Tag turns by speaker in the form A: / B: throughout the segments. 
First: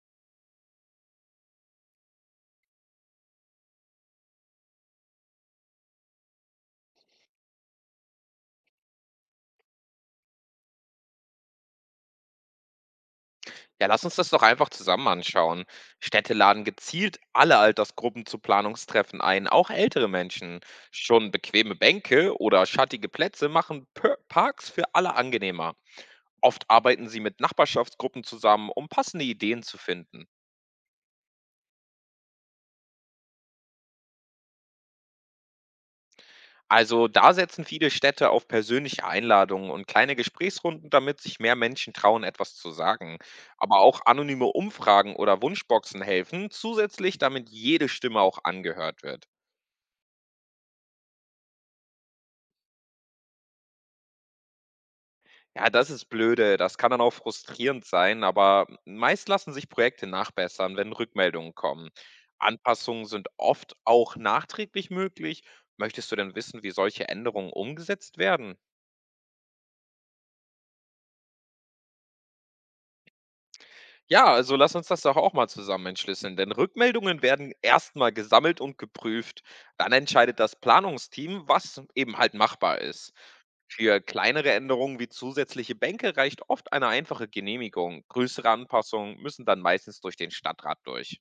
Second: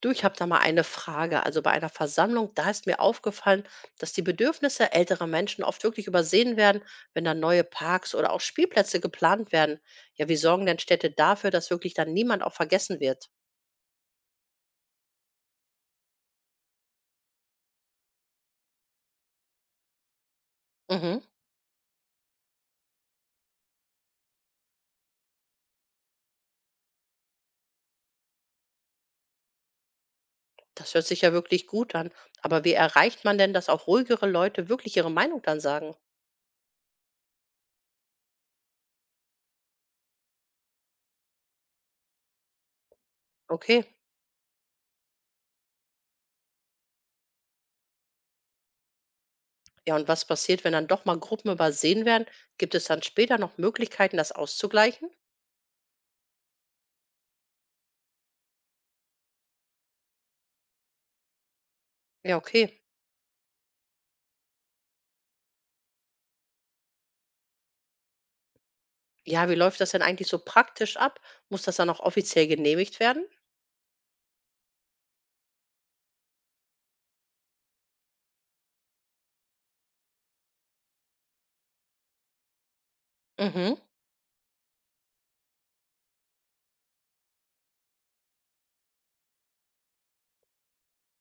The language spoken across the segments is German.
A: Du, ich habe da mal eine Frage. Also bei einer Versammlung, da ist mir aufgefallen, dass die Bedürfnisse älterer Menschen oft wirklich übersehen werden, wenn dann neue Parks oder auch Spielplätze geplant werden. Ja, wie sorgen denn Städte dafür, dass wirklich dann niemand auch vergessen wird?
B: Ja, lass uns das doch einfach zusammen anschauen. Städte laden gezielt alle Altersgruppen zu Planungstreffen ein, auch ältere Menschen.
A: Mhm,
B: Schon bequeme Bänke oder schattige Plätze machen Parks für alle angenehmer. Oft arbeiten sie mit Nachbarschaftsgruppen zusammen, um passende Ideen zu finden.
A: das hört sich ja wirklich gut an. Aber wie erreicht man denn, dass auch ruhigere Leute wirklich ihre Meinung dann sagen?
B: Also da setzen viele Städte auf persönliche Einladungen und kleine Gesprächsrunden, damit sich mehr Menschen trauen, etwas zu sagen. Aber
A: Okay.
B: auch anonyme Umfragen oder Wunschboxen helfen zusätzlich, damit jede Stimme auch angehört wird.
A: Ja, und was passiert, wenn dann doch mal Gruppen übersehen werden? Gibt es dann später noch Möglichkeiten, das auszugleichen?
B: Ja, das ist blöde. Das kann dann auch frustrierend sein, aber meist lassen sich Projekte nachbessern, wenn Rückmeldungen kommen.
A: Ja, okay.
B: Anpassungen sind oft auch nachträglich möglich. Möchtest du denn wissen, wie solche Änderungen umgesetzt werden?
A: Ja, wie läuft das denn eigentlich so praktisch ab? Muss das dann auch offiziell genehmigt werden?
B: Ja, also lass uns das doch auch mal zusammen entschlüsseln, denn Rückmeldungen werden erstmal gesammelt und geprüft. Dann entscheidet das Planungsteam, was eben halt machbar ist.
A: Mhm.
B: Für kleinere Änderungen wie zusätzliche Bänke reicht oft eine einfache Genehmigung. Größere Anpassungen müssen dann meistens durch den Stadtrat durch.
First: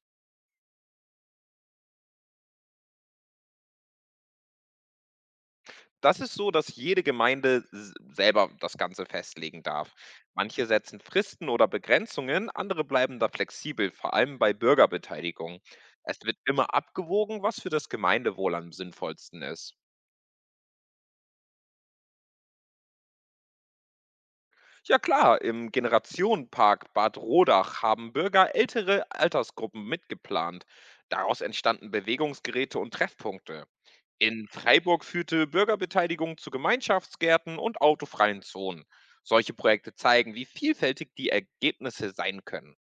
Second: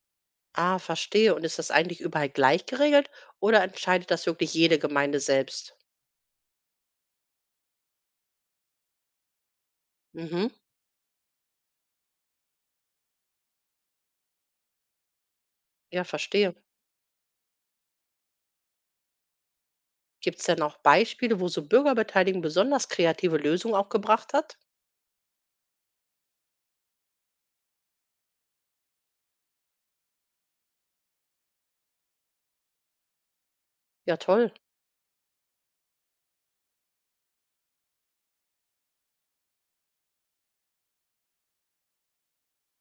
A: Ah, verstehe. Und ist das eigentlich überall gleich geregelt oder entscheidet das wirklich jede Gemeinde selbst?
B: Das ist so, dass jede Gemeinde selber das Ganze festlegen darf.
A: Mhm.
B: Manche setzen Fristen oder Begrenzungen, andere bleiben da flexibel, vor allem bei Bürgerbeteiligung.
A: Ja,
B: Es wird
A: verstehe.
B: immer abgewogen, was für das Gemeindewohl am sinnvollsten ist.
A: Gibt es denn auch Beispiele, wo so Bürgerbeteiligung besonders kreative Lösungen auch gebracht hat?
B: Ja klar, im Generationenpark Bad Rodach haben Bürger ältere Altersgruppen mitgeplant. Daraus entstanden Bewegungsgeräte und Treffpunkte.
A: Ja,
B: In
A: toll.
B: Freiburg führte Bürgerbeteiligung zu Gemeinschaftsgärten und autofreien Zonen. Solche Projekte zeigen, wie vielfältig die Ergebnisse sein können.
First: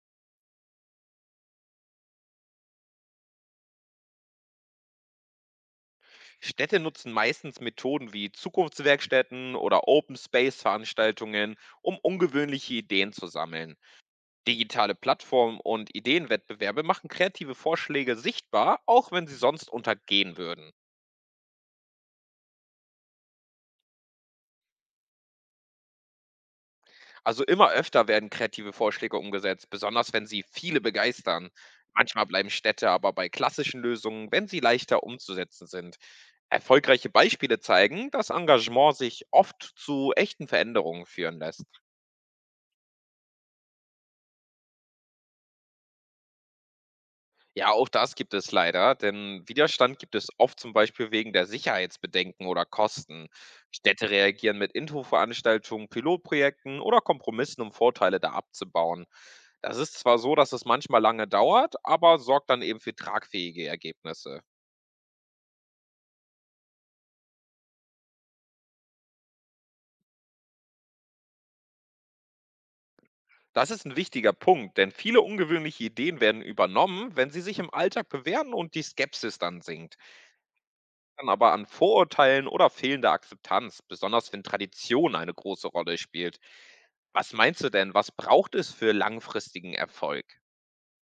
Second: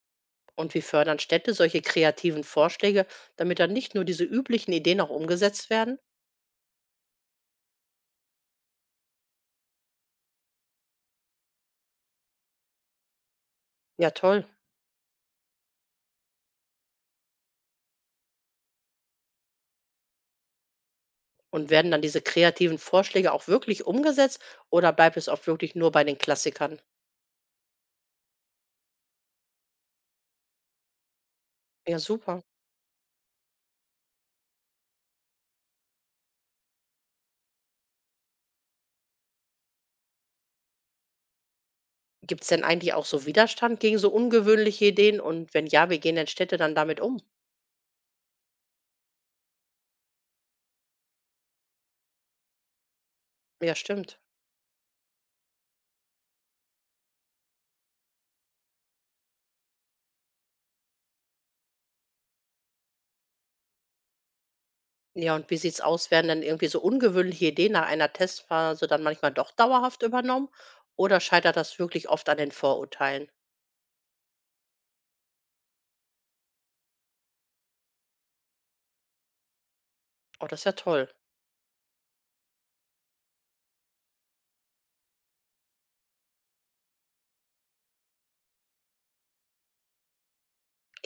A: Und wie fördern Städte solche kreativen Vorschläge, damit dann nicht nur diese üblichen Ideen auch umgesetzt werden?
B: Städte nutzen meistens Methoden wie Zukunftswerkstätten oder Open Space Veranstaltungen, um ungewöhnliche Ideen zu sammeln.
A: Ja, toll.
B: Digitale Plattformen und Ideenwettbewerbe machen kreative Vorschläge sichtbar, auch wenn sie sonst untergehen würden.
A: Und werden dann diese kreativen Vorschläge auch wirklich umgesetzt oder bleibt es oft wirklich nur bei den Klassikern?
B: Also immer öfter werden kreative Vorschläge umgesetzt, besonders wenn sie viele begeistern.
A: Ja,
B: Manchmal
A: super.
B: bleiben Städte aber bei klassischen Lösungen, wenn sie leichter umzusetzen sind. Erfolgreiche Beispiele zeigen, dass Engagement sich oft zu echten Veränderungen führen lässt.
A: Gibt es denn eigentlich auch so Widerstand gegen so ungewöhnliche Ideen? Und wenn ja, wie gehen denn Städte dann damit um?
B: Ja, auch das gibt es leider, denn Widerstand gibt es oft zum Beispiel wegen der Sicherheitsbedenken oder Kosten.
A: Ja,
B: Städte
A: stimmt.
B: reagieren mit Infoveranstaltungen, Pilotprojekten oder Kompromissen, um Vorteile da abzubauen. Das ist zwar so, dass es manchmal lange dauert, aber sorgt dann eben für tragfähige Ergebnisse.
A: Ja, und wie sieht's aus? Werden dann irgendwie so ungewöhnliche Ideen nach einer Testphase dann manchmal doch dauerhaft übernommen? Oder scheitert das wirklich oft an den Vorurteilen?
B: Das ist ein wichtiger Punkt, denn viele ungewöhnliche Ideen werden übernommen, wenn sie sich im Alltag bewähren und die Skepsis dann sinkt.
A: Oh, das ist ja toll.
B: Dann aber an Vorurteilen oder fehlender Akzeptanz, besonders wenn Tradition eine große Rolle spielt. Was meinst du denn, was braucht es für langfristigen Erfolg?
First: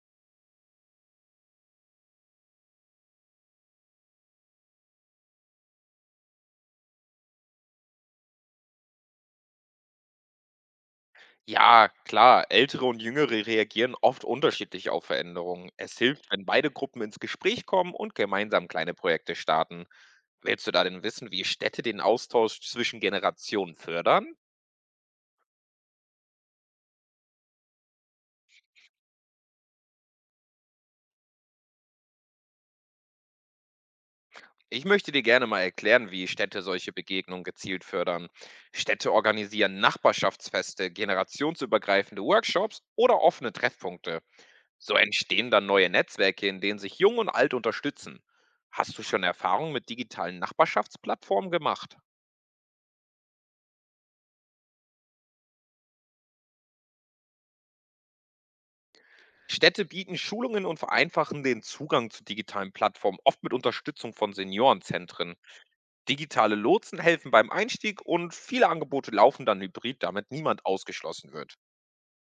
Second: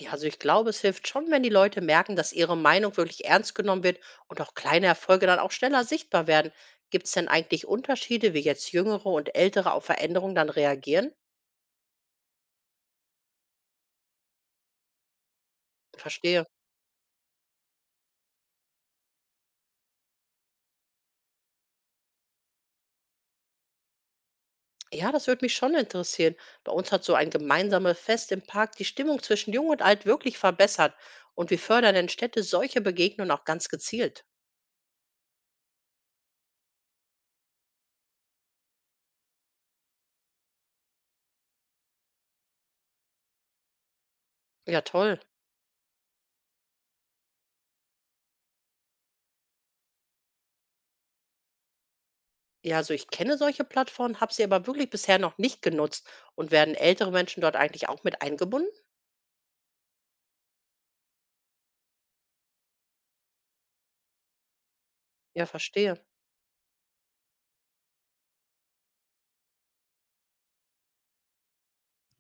A: Ja, also ich glaube, es hilft schon, wenn die Leute merken, dass ihre Meinung wirklich ernst genommen wird und auch kleine Erfolge dann auch schneller sichtbar werden. Gibt es denn eigentlich Unterschiede, wie jetzt Jüngere und Ältere auf Veränderungen dann reagieren?
B: Ja, klar, ältere und jüngere reagieren oft unterschiedlich auf Veränderungen. Es hilft, wenn
A: Verstehe.
B: beide Gruppen ins Gespräch kommen und gemeinsam kleine Projekte starten. Willst du da denn wissen, wie Städte den Austausch zwischen Generationen fördern?
A: Ja, das würde mich schon interessieren. Bei uns hat so ein gemeinsames Fest im Park die Stimmung zwischen Jung und Alt wirklich verbessert. Und wir fördern in Städte solche Begegnungen auch ganz gezielt.
B: Ich möchte dir gerne mal erklären, wie Städte solche Begegnungen gezielt fördern. Städte organisieren Nachbarschaftsfeste, generationsübergreifende Workshops oder offene Treffpunkte.
A: Ja,
B: So
A: toll.
B: entstehen dann neue Netzwerke, in denen sich Jung und Alt unterstützen. Hast du schon Erfahrungen mit digitalen Nachbarschaftsplattformen gemacht?
A: Ja, also ich kenne solche Plattformen, habe sie aber wirklich bisher noch nicht genutzt. Und werden ältere Menschen dort eigentlich auch mit eingebunden?
B: Städte bieten Schulungen und vereinfachen den Zugang zu digitalen Plattformen, oft mit Unterstützung von Seniorenzentren.
A: Ja, verstehe.
B: Digitale Lotsen helfen beim Einstieg und viele Angebote laufen dann hybrid, damit niemand ausgeschlossen wird.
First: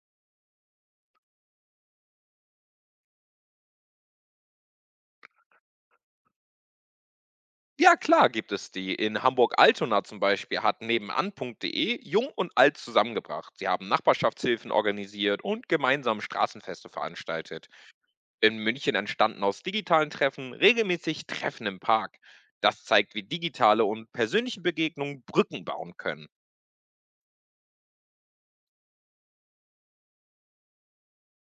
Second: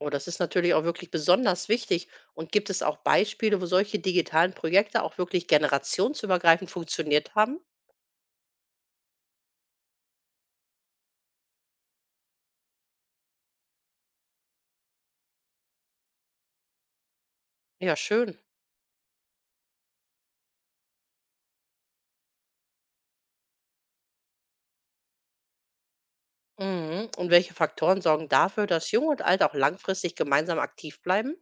A: Oh, das ist natürlich auch wirklich besonders wichtig. Und gibt es auch Beispiele, wo solche digitalen Projekte auch wirklich generationsübergreifend funktioniert haben?
B: Ja, klar gibt es die. In Hamburg-Altona zum Beispiel hat nebenan.de Jung und Alt zusammengebracht. Sie haben Nachbarschaftshilfen organisiert und gemeinsam Straßenfeste veranstaltet.
A: Ja, schön.
B: In München entstanden aus digitalen Treffen regelmäßig Treffen im Park. Das zeigt, wie digitale und persönliche Begegnungen Brücken bauen können.
A: Mhm. Und welche Faktoren sorgen dafür, dass Jung und Alt auch langfristig gemeinsam aktiv bleiben?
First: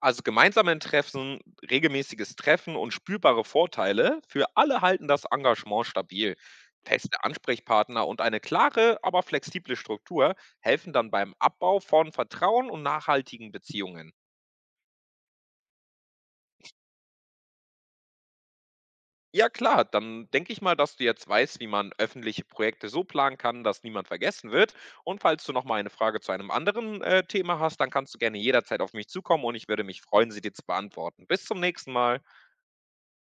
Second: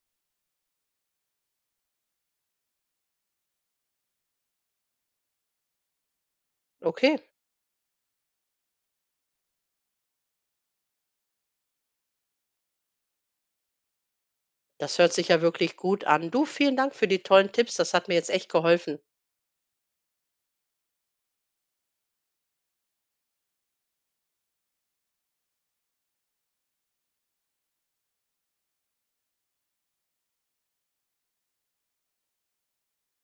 B: Also gemeinsame Treffen, regelmäßiges Treffen und spürbare Vorteile für alle halten das Engagement stabil.
A: Okay,
B: Feste Ansprechpartner und eine klare, aber flexible Struktur helfen dann beim Abbau von Vertrauen und nachhaltigen Beziehungen.
A: das hört sich ja wirklich gut an. Du, vielen Dank für die tollen Tipps. Das hat mir jetzt echt geholfen.
B: Ja klar, dann denke ich mal, dass du jetzt weißt, wie man öffentliche Projekte so planen kann, dass niemand vergessen wird. Und falls du noch mal eine Frage zu einem anderen Thema hast, dann kannst du gerne jederzeit auf mich zukommen und ich würde mich freuen, sie dir zu beantworten. Bis zum nächsten Mal.